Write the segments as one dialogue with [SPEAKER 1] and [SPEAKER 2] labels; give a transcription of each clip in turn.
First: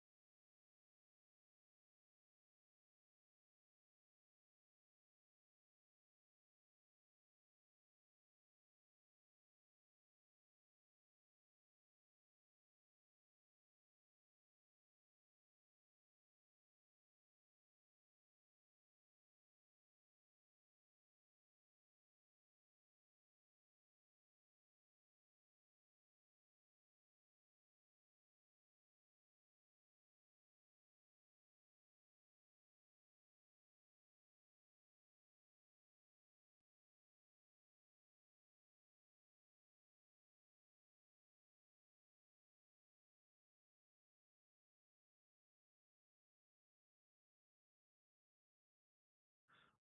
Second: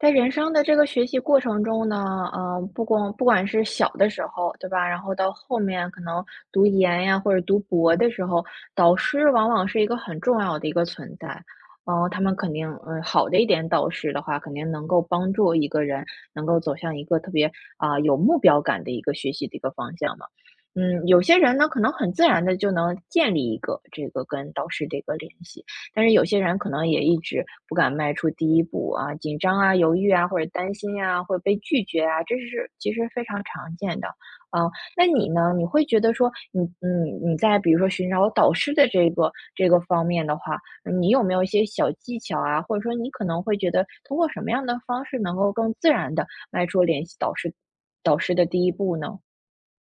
[SPEAKER 1] 在人生的这个学习过程中呢，不管是小的时候，对吧？然后到后面可能读研呀，或者读博的时候，导师往往是一个很重要的一个存在。嗯、他们肯定，嗯、好的一点导师的话，肯定能够帮助一个人能够走向一个特别有目标感的一个学习的一个方向嘛。有些人呢，可能很自然的就能建立一个这个跟导师的一个联系。但是有些人可能也一直不敢迈出第一步啊，紧张啊、犹豫啊，或者担心啊，或者被拒绝啊，这是其实非常常见的。啊，那你呢？你会觉得说你在比如说寻找导师的这个方面的话，你有没有一些小技巧啊？或者说你可能会觉得通过什么样的方式能够更自然的迈出联系导师的第一步呢？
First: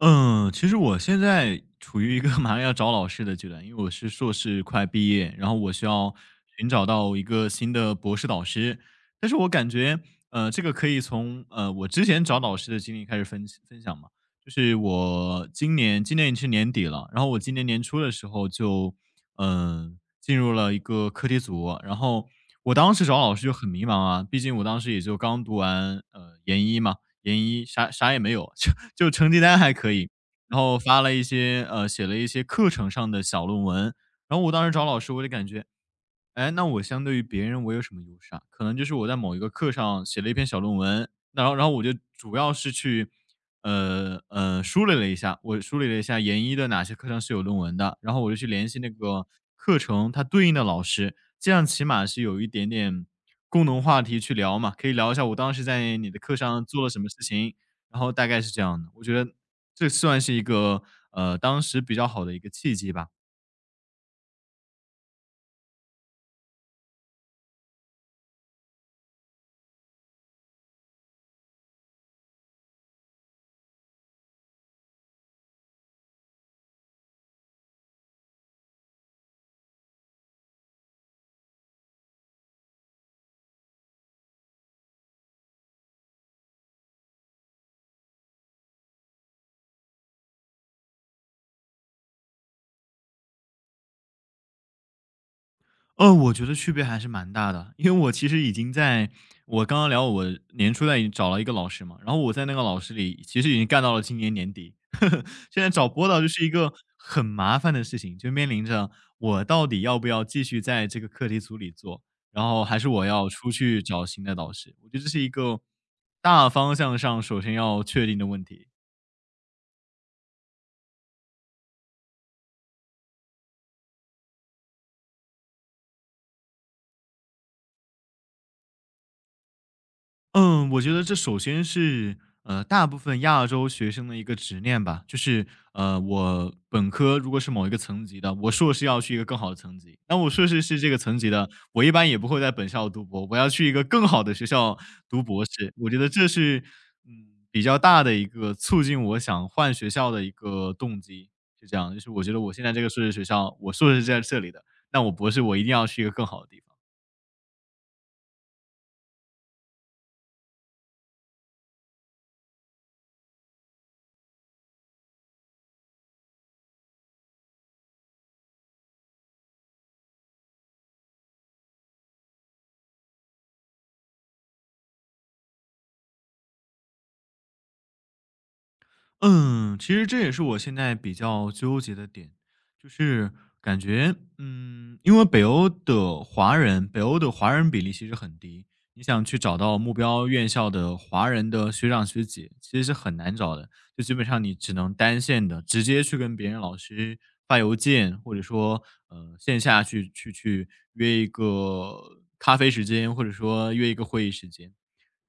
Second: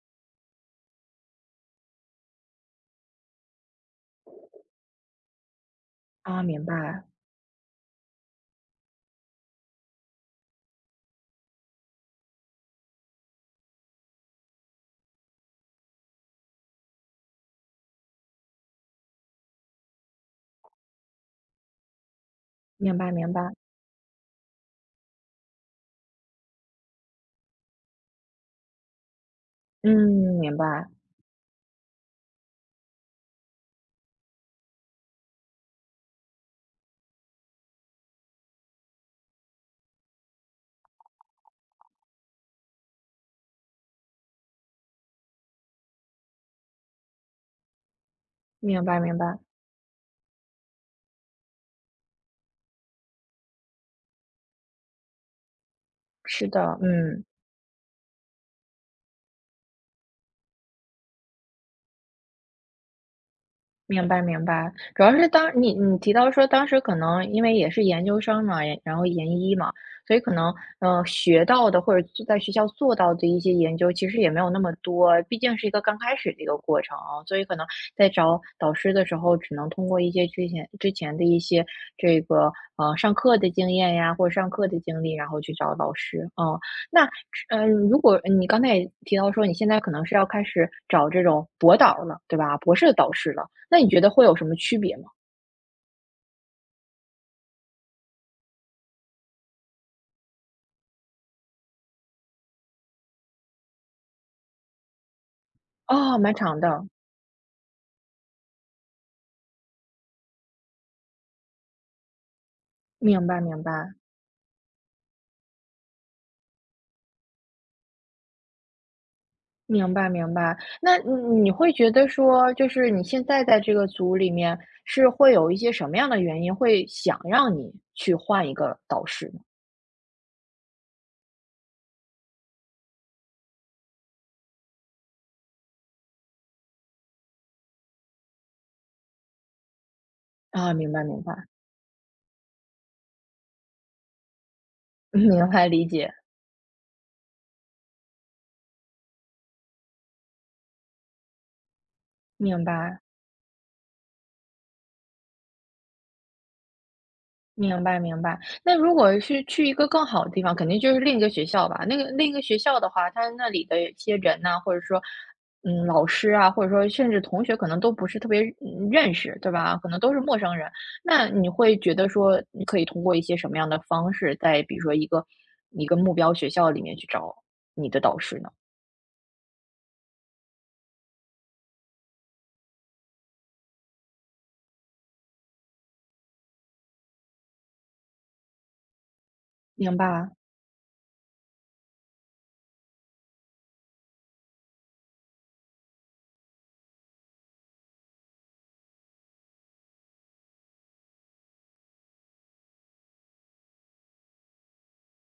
[SPEAKER 2] 嗯，其实我现在处于一个 马上要找老师的阶段，因为我是硕士快毕业，然后我需要
[SPEAKER 1] 啊，明
[SPEAKER 2] 寻找
[SPEAKER 1] 白，
[SPEAKER 2] 到一个新的博士导师。但是我感觉，这个可以从我之前找导师的经历开始分析分享嘛。就是我今年，今年已经是年底了，然后我今年年初的时候就，嗯、呃进入了一个课题组，然后我当
[SPEAKER 1] 明
[SPEAKER 2] 时
[SPEAKER 1] 白
[SPEAKER 2] 找
[SPEAKER 1] 明
[SPEAKER 2] 老师
[SPEAKER 1] 白，
[SPEAKER 2] 就很迷茫啊，毕竟我当时也就刚读完研一嘛，研一啥啥也没有，就成绩单还
[SPEAKER 1] 嗯，
[SPEAKER 2] 可以。
[SPEAKER 1] 明
[SPEAKER 2] 然后
[SPEAKER 1] 白，
[SPEAKER 2] 发了一些写了一些课程上的小论文。然后我当时找老师，我就感觉，哎，那我相对于别人我有什么优势啊？可能就是我在某一个课上写了一篇小论文，那然后我就主要是去，梳理了一下，我梳理了一下研一的哪些课上是有论文的，然后我就去联系
[SPEAKER 1] 明
[SPEAKER 2] 那
[SPEAKER 1] 白明
[SPEAKER 2] 个
[SPEAKER 1] 白，
[SPEAKER 2] 课程它对应的老师，这样起码是有一点点共同话题去聊嘛，可以聊一下我当时在你的课
[SPEAKER 1] 是
[SPEAKER 2] 上
[SPEAKER 1] 的，
[SPEAKER 2] 做了什么事
[SPEAKER 1] 嗯。
[SPEAKER 2] 情，然后大概是这样的。我觉得这算是一个，当时比较好的一个契机吧。
[SPEAKER 1] 明白明白，主要是当你提到说当时可能因为也是研究生嘛，然后研一嘛，所以可能学到的或者在学校做到的一些研究，其实也没有那么多，毕竟是一个刚开始的一个过程啊，所以可能在找导师的时候，只能通过一些之前的一些这个上课的经验呀，或者上课的经历，然后去找老师。嗯，那如果你刚才也提到说你现在可能是要开始找这种博导了，对吧？博士导师了。那你觉得会有什么区别吗？
[SPEAKER 2] 我觉得区别还是蛮大的，因为我其实已经在我刚刚聊我年初在已经找了一个老师嘛，然后我在那个老师里其实已经干到了今年年底，现在找播
[SPEAKER 1] 哦，
[SPEAKER 2] 导就
[SPEAKER 1] 蛮
[SPEAKER 2] 是一
[SPEAKER 1] 长
[SPEAKER 2] 个
[SPEAKER 1] 的，
[SPEAKER 2] 很麻烦的事情，就面临着我到底要不要继续在这个课题组里做，然后还是我
[SPEAKER 1] 明
[SPEAKER 2] 要
[SPEAKER 1] 白
[SPEAKER 2] 出
[SPEAKER 1] 明
[SPEAKER 2] 去
[SPEAKER 1] 白
[SPEAKER 2] 找新的导师。我觉得这是一个大方向上首先要确定的问题。
[SPEAKER 1] 明白明白。那你会觉得说，就是你现在在这个组里面，是会有一些什么样的原因，会想让你去换一个导师呢？
[SPEAKER 2] 嗯，我觉得这首先是大部分亚洲学生的一个执念吧，就是我本科如果是某一个层级的，我硕士要去一个更好的层级；那我硕士
[SPEAKER 1] 啊，
[SPEAKER 2] 是
[SPEAKER 1] 明
[SPEAKER 2] 这个
[SPEAKER 1] 白
[SPEAKER 2] 层
[SPEAKER 1] 明
[SPEAKER 2] 级
[SPEAKER 1] 白，
[SPEAKER 2] 的，我一般也不会在本校读博，我要去一个更好的学校 读博
[SPEAKER 1] 明白
[SPEAKER 2] 士。
[SPEAKER 1] 理
[SPEAKER 2] 我觉得
[SPEAKER 1] 解，
[SPEAKER 2] 这是嗯比较大的一个促进我想换学校的一个动机，是这样，就是我觉得我现
[SPEAKER 1] 明
[SPEAKER 2] 在这个
[SPEAKER 1] 白。
[SPEAKER 2] 硕士学校，我硕士是在这里的，那我博士我一定要去一个更好的地方。
[SPEAKER 1] 明白明白。那如果是去一个更好的地方，肯定就是另一个学校吧。那个另一个学校的话，它那里的一些人呐、或者说，老师啊，或者说甚至同学，可能都不是特别认识，对吧？可能都是陌生人。那你会觉得说，你可以通过一些什么样的方式，在比如说一个目标学校里面去找你的导师呢？
[SPEAKER 2] 嗯，其实这也是我现在比较纠结的点，就是感觉，嗯，因为北欧的华人比例其实很低，你想去找到目
[SPEAKER 1] 明白，
[SPEAKER 2] 标院校的华人的学长学姐，其实是很难找的，就基本上你只能单线的直接去跟别人老师发邮件，或者说，线下去约一个咖啡时间，或者说约一个会议时间。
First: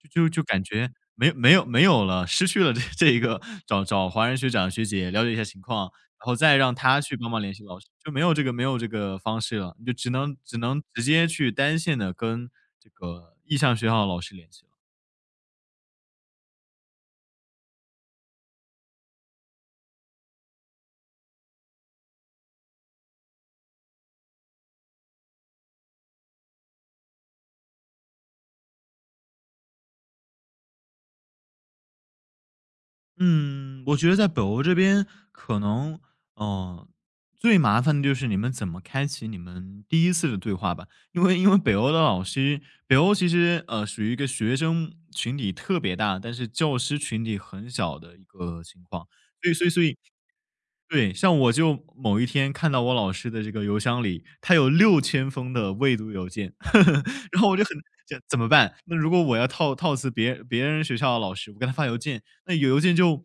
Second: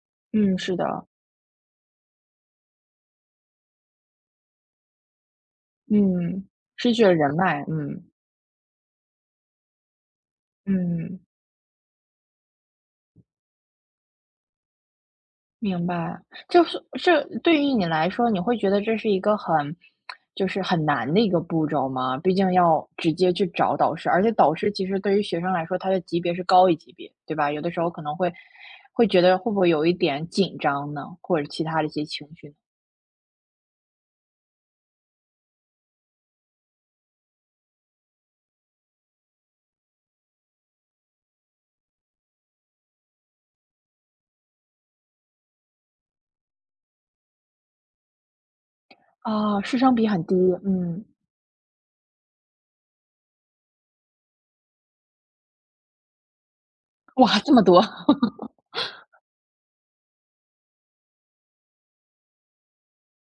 [SPEAKER 2] 就
[SPEAKER 1] 嗯，
[SPEAKER 2] 感
[SPEAKER 1] 是
[SPEAKER 2] 觉
[SPEAKER 1] 的，
[SPEAKER 2] 没有了，失去了这一个找华人学长学姐了解一下情况，然后
[SPEAKER 1] 嗯，
[SPEAKER 2] 再让
[SPEAKER 1] 失
[SPEAKER 2] 他
[SPEAKER 1] 去了
[SPEAKER 2] 去帮
[SPEAKER 1] 人
[SPEAKER 2] 忙联
[SPEAKER 1] 脉，
[SPEAKER 2] 系老师，
[SPEAKER 1] 嗯
[SPEAKER 2] 就没有这个方式了，你就只能直
[SPEAKER 1] 嗯。
[SPEAKER 2] 接去单线的跟这个意向学校的老师联系了。
[SPEAKER 1] 明白，就是这对于你来说，你会觉得这是一个就是很难的一个步骤吗？毕竟要直接去找导师，而且导师其实对于学生来说，他的级别是高一级别，对吧？有的时候可能会觉得会不会有一点紧张呢，或者其他的一些情绪呢？
[SPEAKER 2] 嗯，我觉得在北欧这边可能，呃，最麻烦的就是你们怎么开启你们第一次的对话吧。因为北欧的老师北欧其实，属于一个学生群体特别大，但是教师群体很小的一个情况。所以
[SPEAKER 1] 啊，
[SPEAKER 2] 所以
[SPEAKER 1] 师
[SPEAKER 2] 所
[SPEAKER 1] 生
[SPEAKER 2] 以
[SPEAKER 1] 比很低，嗯，
[SPEAKER 2] 对，像我就某一天看到我老师的这个邮箱里，他有6000封的未读邮件，
[SPEAKER 1] 哇，
[SPEAKER 2] 然后
[SPEAKER 1] 这
[SPEAKER 2] 我
[SPEAKER 1] 么
[SPEAKER 2] 就很
[SPEAKER 1] 多。
[SPEAKER 2] 想怎么办？那如果我要套套词别人学校的老师，我给他发邮件，那有邮件就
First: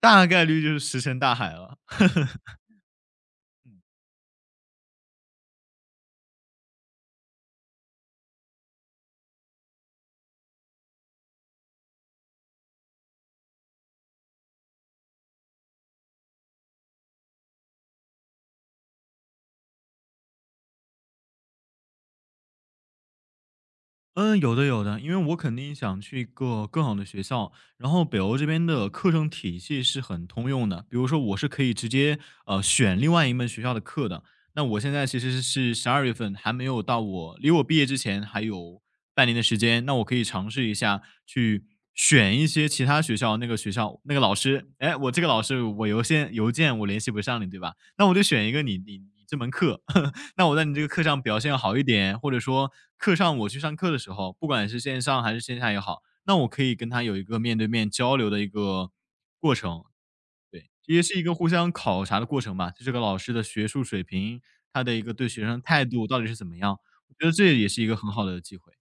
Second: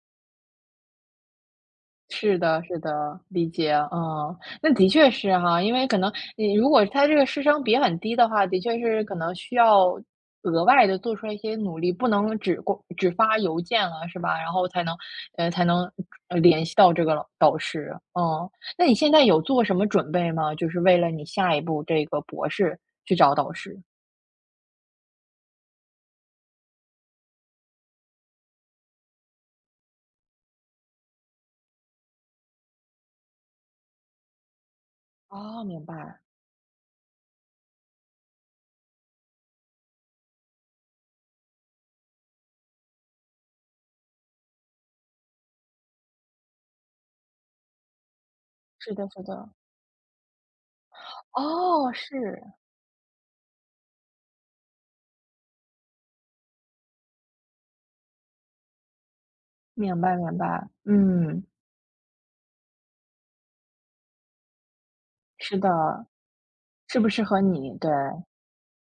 [SPEAKER 2] 大概率就是石沉大海了。
[SPEAKER 1] 是的，是的，理解，嗯，那的确是哈，因为可能你如果他这个师生比很低的话，的确是可能需要额外的做出来一些努力，不能只发邮件了，是吧？然后才能联系到这个老导师，那你现在有做什么准备吗？就是为了你下一步这个博士去找导师？
[SPEAKER 2] 嗯，有的，因为我肯定想去一个更好的学校，然后北欧这边的课程体系是很通用的，比如说我是可以直接选另外一门学校的课的。那我现在其实
[SPEAKER 1] 哦，
[SPEAKER 2] 是
[SPEAKER 1] 明
[SPEAKER 2] 十二月
[SPEAKER 1] 白，
[SPEAKER 2] 份，还没有到我毕业之前还有半年的时间，那我可以尝试一下去选一些其他学校，那个学校那个老师，哎，我这个老师我邮件我联系不上你，对吧？那我就选一个你
[SPEAKER 1] 是
[SPEAKER 2] 你你
[SPEAKER 1] 的，是
[SPEAKER 2] 这
[SPEAKER 1] 的，
[SPEAKER 2] 门课，那我在你这个课上表现好一
[SPEAKER 1] 哦，
[SPEAKER 2] 点，或者
[SPEAKER 1] 是，
[SPEAKER 2] 说课上我去上课的时候，不管是线上还是线下也好，那我可以跟他有一个面对面交流的一个过程。
[SPEAKER 1] 明白，明白，
[SPEAKER 2] 对，也是一个
[SPEAKER 1] 嗯，
[SPEAKER 2] 互相考察的过程吧，就这个老师的学术水平，他的一个对学
[SPEAKER 1] 是
[SPEAKER 2] 生
[SPEAKER 1] 的，
[SPEAKER 2] 态度到底是怎么样。
[SPEAKER 1] 适不
[SPEAKER 2] 我
[SPEAKER 1] 适
[SPEAKER 2] 觉得
[SPEAKER 1] 合
[SPEAKER 2] 这也
[SPEAKER 1] 你？
[SPEAKER 2] 是一
[SPEAKER 1] 对。
[SPEAKER 2] 个很好的机会。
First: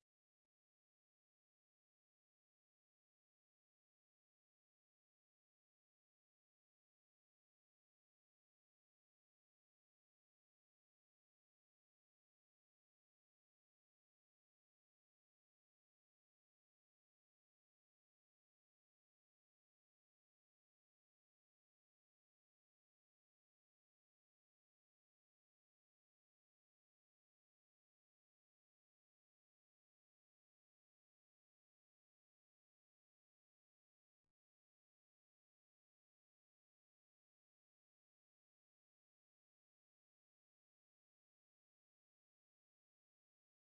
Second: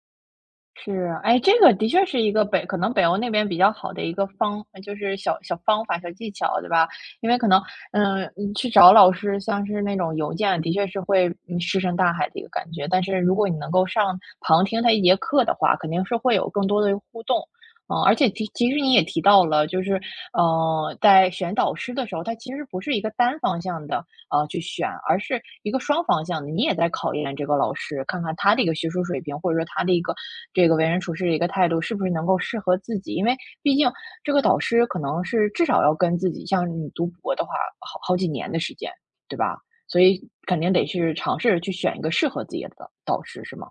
[SPEAKER 1] 是，哎，这个的确是一个可能北欧那边比较好的一个就是小方法、小技巧，对吧？因为可能，你去找老师，像是那种邮件，的确是会，石沉大海的一个感觉。但是如果你能够上旁听他一节课的话，肯定是会有更多的互动。而且其实你也提到了，就是，在选导师的时候，他其实不是一个单方向的，去选，而是一个双方向的，你也在考验这个老师，看看他的一个学术水平，或者说他的一个这个为人处事的一个态度，是不是能够适合自己。因为毕竟这个导师可能是至少要跟自己，像你读博的话，好几年的时间，对吧？所以肯定得去尝试去选一个适合自己的导师，是吗？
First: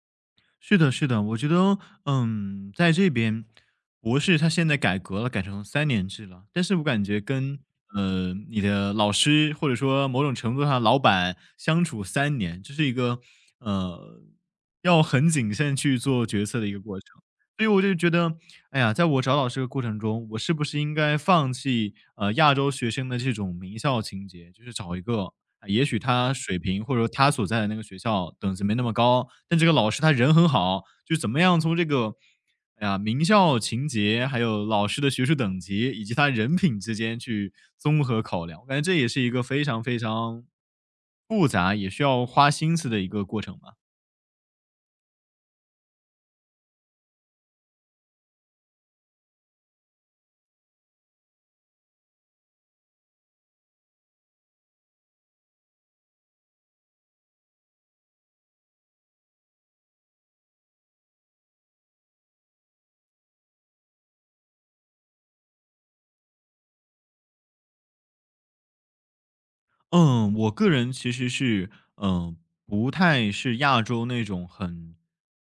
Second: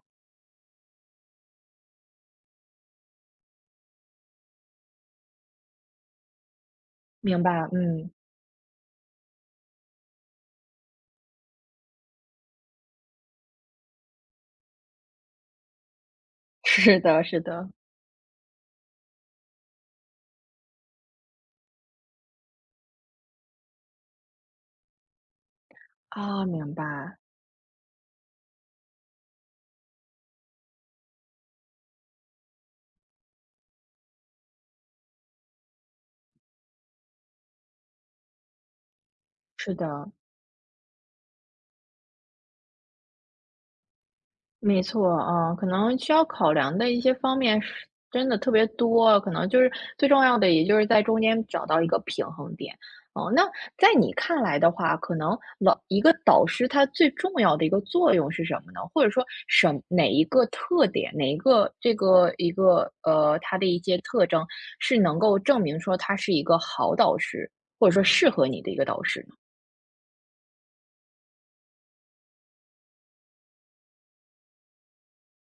[SPEAKER 2] 是的，是的，我觉得，嗯，在这边，博士他现在改革了，改成3年制了。但是我感觉
[SPEAKER 1] 明
[SPEAKER 2] 跟
[SPEAKER 1] 白，嗯，
[SPEAKER 2] 你的老师或者说某种程度上老板相处三年，这是一个呃要很谨慎去做决策 的一个
[SPEAKER 1] 是
[SPEAKER 2] 过程。
[SPEAKER 1] 的，是
[SPEAKER 2] 所以
[SPEAKER 1] 的，
[SPEAKER 2] 我就觉得，哎呀，在我找老师的过程中，我是不是应该放弃亚洲学生的这种名校情节，就是找一个啊也许他
[SPEAKER 1] 啊，
[SPEAKER 2] 水
[SPEAKER 1] 明
[SPEAKER 2] 平或者说
[SPEAKER 1] 白，
[SPEAKER 2] 他所在的那个学校等级没那么高，但这个老师他人很好，就怎么样从这个哎呀名校情节，还有老师的学术等级以及他人品之间去综合考量，我感觉这也是一个非
[SPEAKER 1] 是
[SPEAKER 2] 常非
[SPEAKER 1] 的。
[SPEAKER 2] 常复杂也需要花心思的一个过程吧。
[SPEAKER 1] 没错，啊，可能需要考量的一些方面是真的特别多，可能就是最重要的，也就是在中间找到一个平衡点。哦，那在你看来的话，可能一个导师他最重要的一个作用是什么呢？或者说哪一个特点，哪一个这个一个呃他的一些特征是能够证明说他是一个好导师，或者说适合你的一个导师呢？
[SPEAKER 2] 嗯，我个人其实是，嗯，不太是亚洲那种很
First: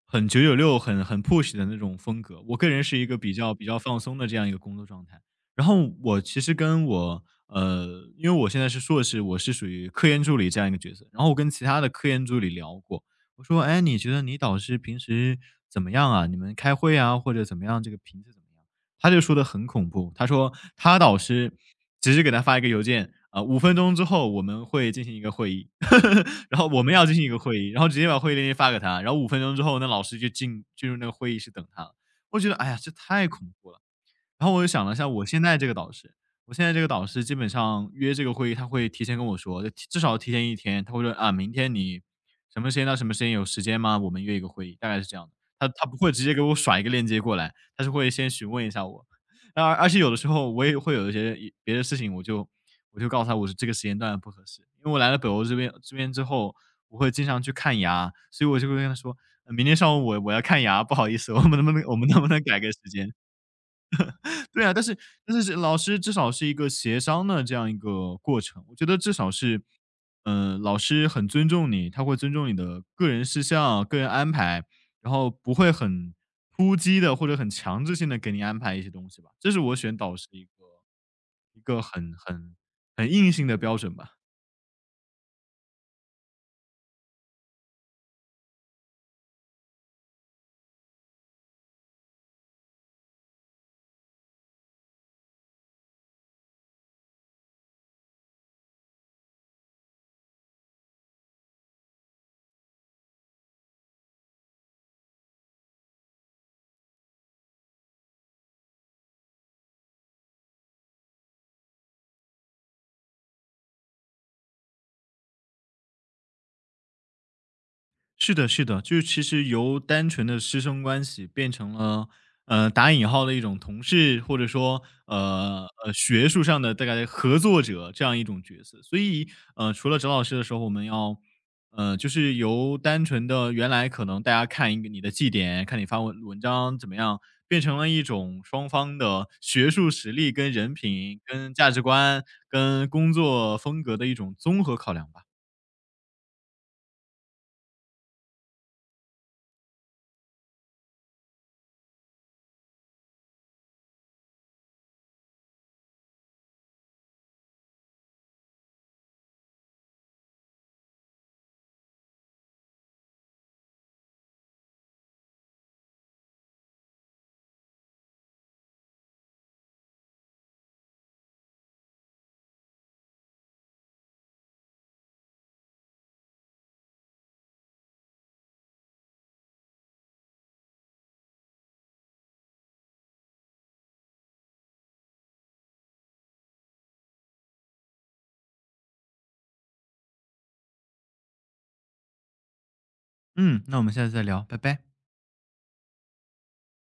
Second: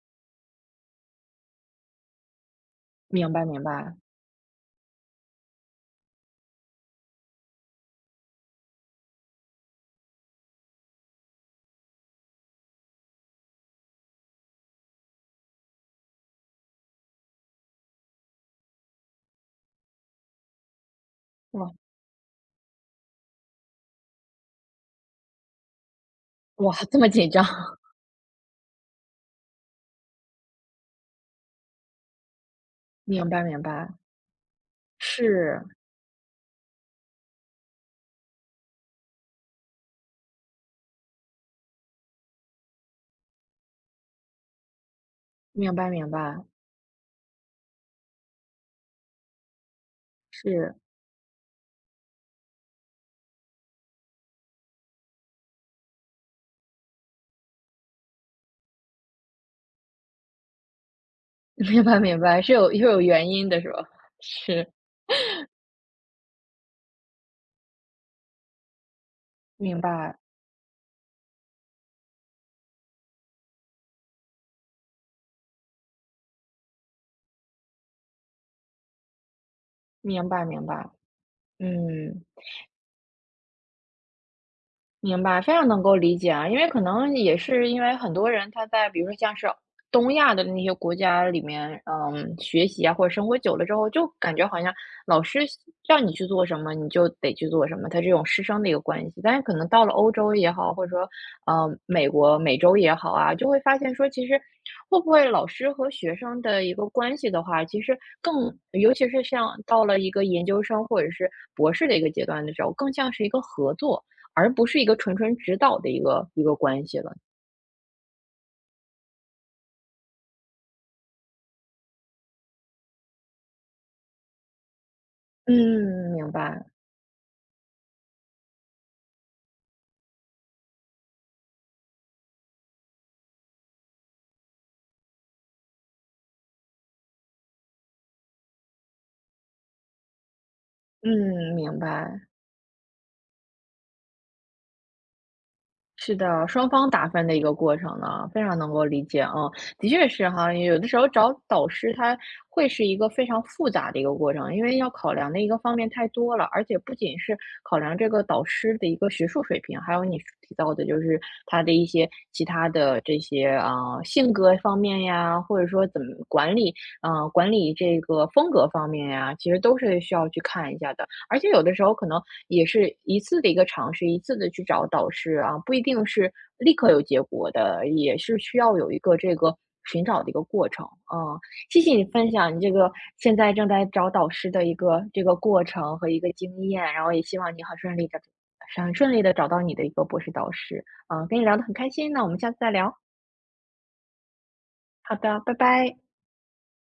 [SPEAKER 2] 很九九六、很 push 的那种风格。我个人是一个
[SPEAKER 1] 明
[SPEAKER 2] 比
[SPEAKER 1] 白，
[SPEAKER 2] 较
[SPEAKER 1] 明
[SPEAKER 2] 比较
[SPEAKER 1] 白。
[SPEAKER 2] 放松的这样一个工作状态。然后我其实跟我因为我现在是硕士，我是属于科研助理这样一个角色。然后我跟其他的科研助理聊过，我说：“哎，你觉得你导师平时怎么样啊？你们开会啊，或者怎么样，这个频次怎么样啊？”他就说的很恐怖，他说他导师
[SPEAKER 1] 哇
[SPEAKER 2] 只是给他发一个邮件，啊五分钟之后我们会进行一个会议，然后
[SPEAKER 1] 哇，
[SPEAKER 2] 我们
[SPEAKER 1] 这
[SPEAKER 2] 要
[SPEAKER 1] 么
[SPEAKER 2] 进行
[SPEAKER 1] 紧
[SPEAKER 2] 一个
[SPEAKER 1] 张，
[SPEAKER 2] 会议，然后直接把会议链接发给他，然后五分钟之后，那老师就进入那个会议室等他了。我觉得，哎呀，这 太
[SPEAKER 1] 明白
[SPEAKER 2] 恐
[SPEAKER 1] 明
[SPEAKER 2] 怖了。
[SPEAKER 1] 白，
[SPEAKER 2] 然后我又想了一下，我现在
[SPEAKER 1] 是。
[SPEAKER 2] 这个导师，我现在这个导师基本上约这个会议，他会提前跟我说，就至少提前一天，他会说啊，明天你什么时间到什么时间有时间吗？我们约一个会议，大概是这样的。他
[SPEAKER 1] 明
[SPEAKER 2] 他
[SPEAKER 1] 白
[SPEAKER 2] 不
[SPEAKER 1] 明
[SPEAKER 2] 会直接给
[SPEAKER 1] 白，
[SPEAKER 2] 我甩一个链接过来，他是会先询问一下我。而且有的时候我
[SPEAKER 1] 是
[SPEAKER 2] 也会有一些别的事情，我就告诉他我是这个时间段不合适，因为我来了北欧这边之后，我会经常去看牙，所以我就会跟他说，明天上午我要看牙，不好意思，我们 能不
[SPEAKER 1] 明
[SPEAKER 2] 能我
[SPEAKER 1] 白
[SPEAKER 2] 们
[SPEAKER 1] 明
[SPEAKER 2] 能不
[SPEAKER 1] 白，
[SPEAKER 2] 能
[SPEAKER 1] 是
[SPEAKER 2] 改
[SPEAKER 1] 有
[SPEAKER 2] 个
[SPEAKER 1] 是
[SPEAKER 2] 时
[SPEAKER 1] 有
[SPEAKER 2] 间？
[SPEAKER 1] 原因的是吧？
[SPEAKER 2] 对
[SPEAKER 1] 是，
[SPEAKER 2] 啊，但是老师至少是一个协商的这样一个过程，我觉得至少是，
[SPEAKER 1] 明白，
[SPEAKER 2] 嗯，老师很尊重你，他会尊重你的个人事项、个人安排，然后不会很突击的或者很强制性的给你安排一些东西吧，这是我选导
[SPEAKER 1] 明
[SPEAKER 2] 师
[SPEAKER 1] 白明白，
[SPEAKER 2] 一个很
[SPEAKER 1] 嗯。
[SPEAKER 2] 很很硬性的标准吧。
[SPEAKER 1] 明白，非常能够理解啊，因为可能也是因为很多人他在比如说像是东亚的那些国家里面，学习啊或者生活久了之后，就感觉好像老师让你去做什么，你就得去做什么，他这种师生的一个关系。但是可能到了欧洲也好，或者说美国、美洲也好啊，就会发现说，其实会不会老师和学生的一个关系的话，其实尤其是像到了一个研究生或者是博士的一个阶段的时候，更像是一个合作。而不是一个纯指导的一个关系了。
[SPEAKER 2] 是的，是的，就是其实由单纯的师生关系变成了，打引号的一种同事，或者说，
[SPEAKER 1] 嗯，
[SPEAKER 2] 学
[SPEAKER 1] 明
[SPEAKER 2] 术上
[SPEAKER 1] 白，
[SPEAKER 2] 的大概合作者这样一种角色。所以，除了找老师的时候，我们要，就是由单纯的原来可能大家看一个你的绩点，看你发文文章怎么样，变成了一种双方的学术实力、跟人品、跟
[SPEAKER 1] 嗯，
[SPEAKER 2] 价
[SPEAKER 1] 明
[SPEAKER 2] 值观、
[SPEAKER 1] 白。
[SPEAKER 2] 跟工作风格的一种综合考量吧。
[SPEAKER 1] 是的，双方打分的一个过程呢，非常能够理解啊，的确是哈，有的时候找导师他会是一个非常复杂的一个过程，因为要考量的一个方面太多了，而且不仅是考量这个导师的一个学术水平，还有你提到的就是他的一些其他的这些啊、性格方面呀，或者说怎么管理，啊管理这个风格方面呀，其实都是需要去看一下的。而且有的时候可能也是一次的一个尝试，一次的去找导师啊，不一定是立刻有结果的，也是需要有一个这个寻找的一个过程。嗯，谢谢你分享你这个现在正在找导师的一个这个过程和一个经验，然后也希望你很顺利的、很顺利的找到你的一个博士导师。啊。跟你聊得很开心，那我们下次再聊。
[SPEAKER 2] 嗯，那我们下次再聊，拜拜。
[SPEAKER 1] 好的，拜拜。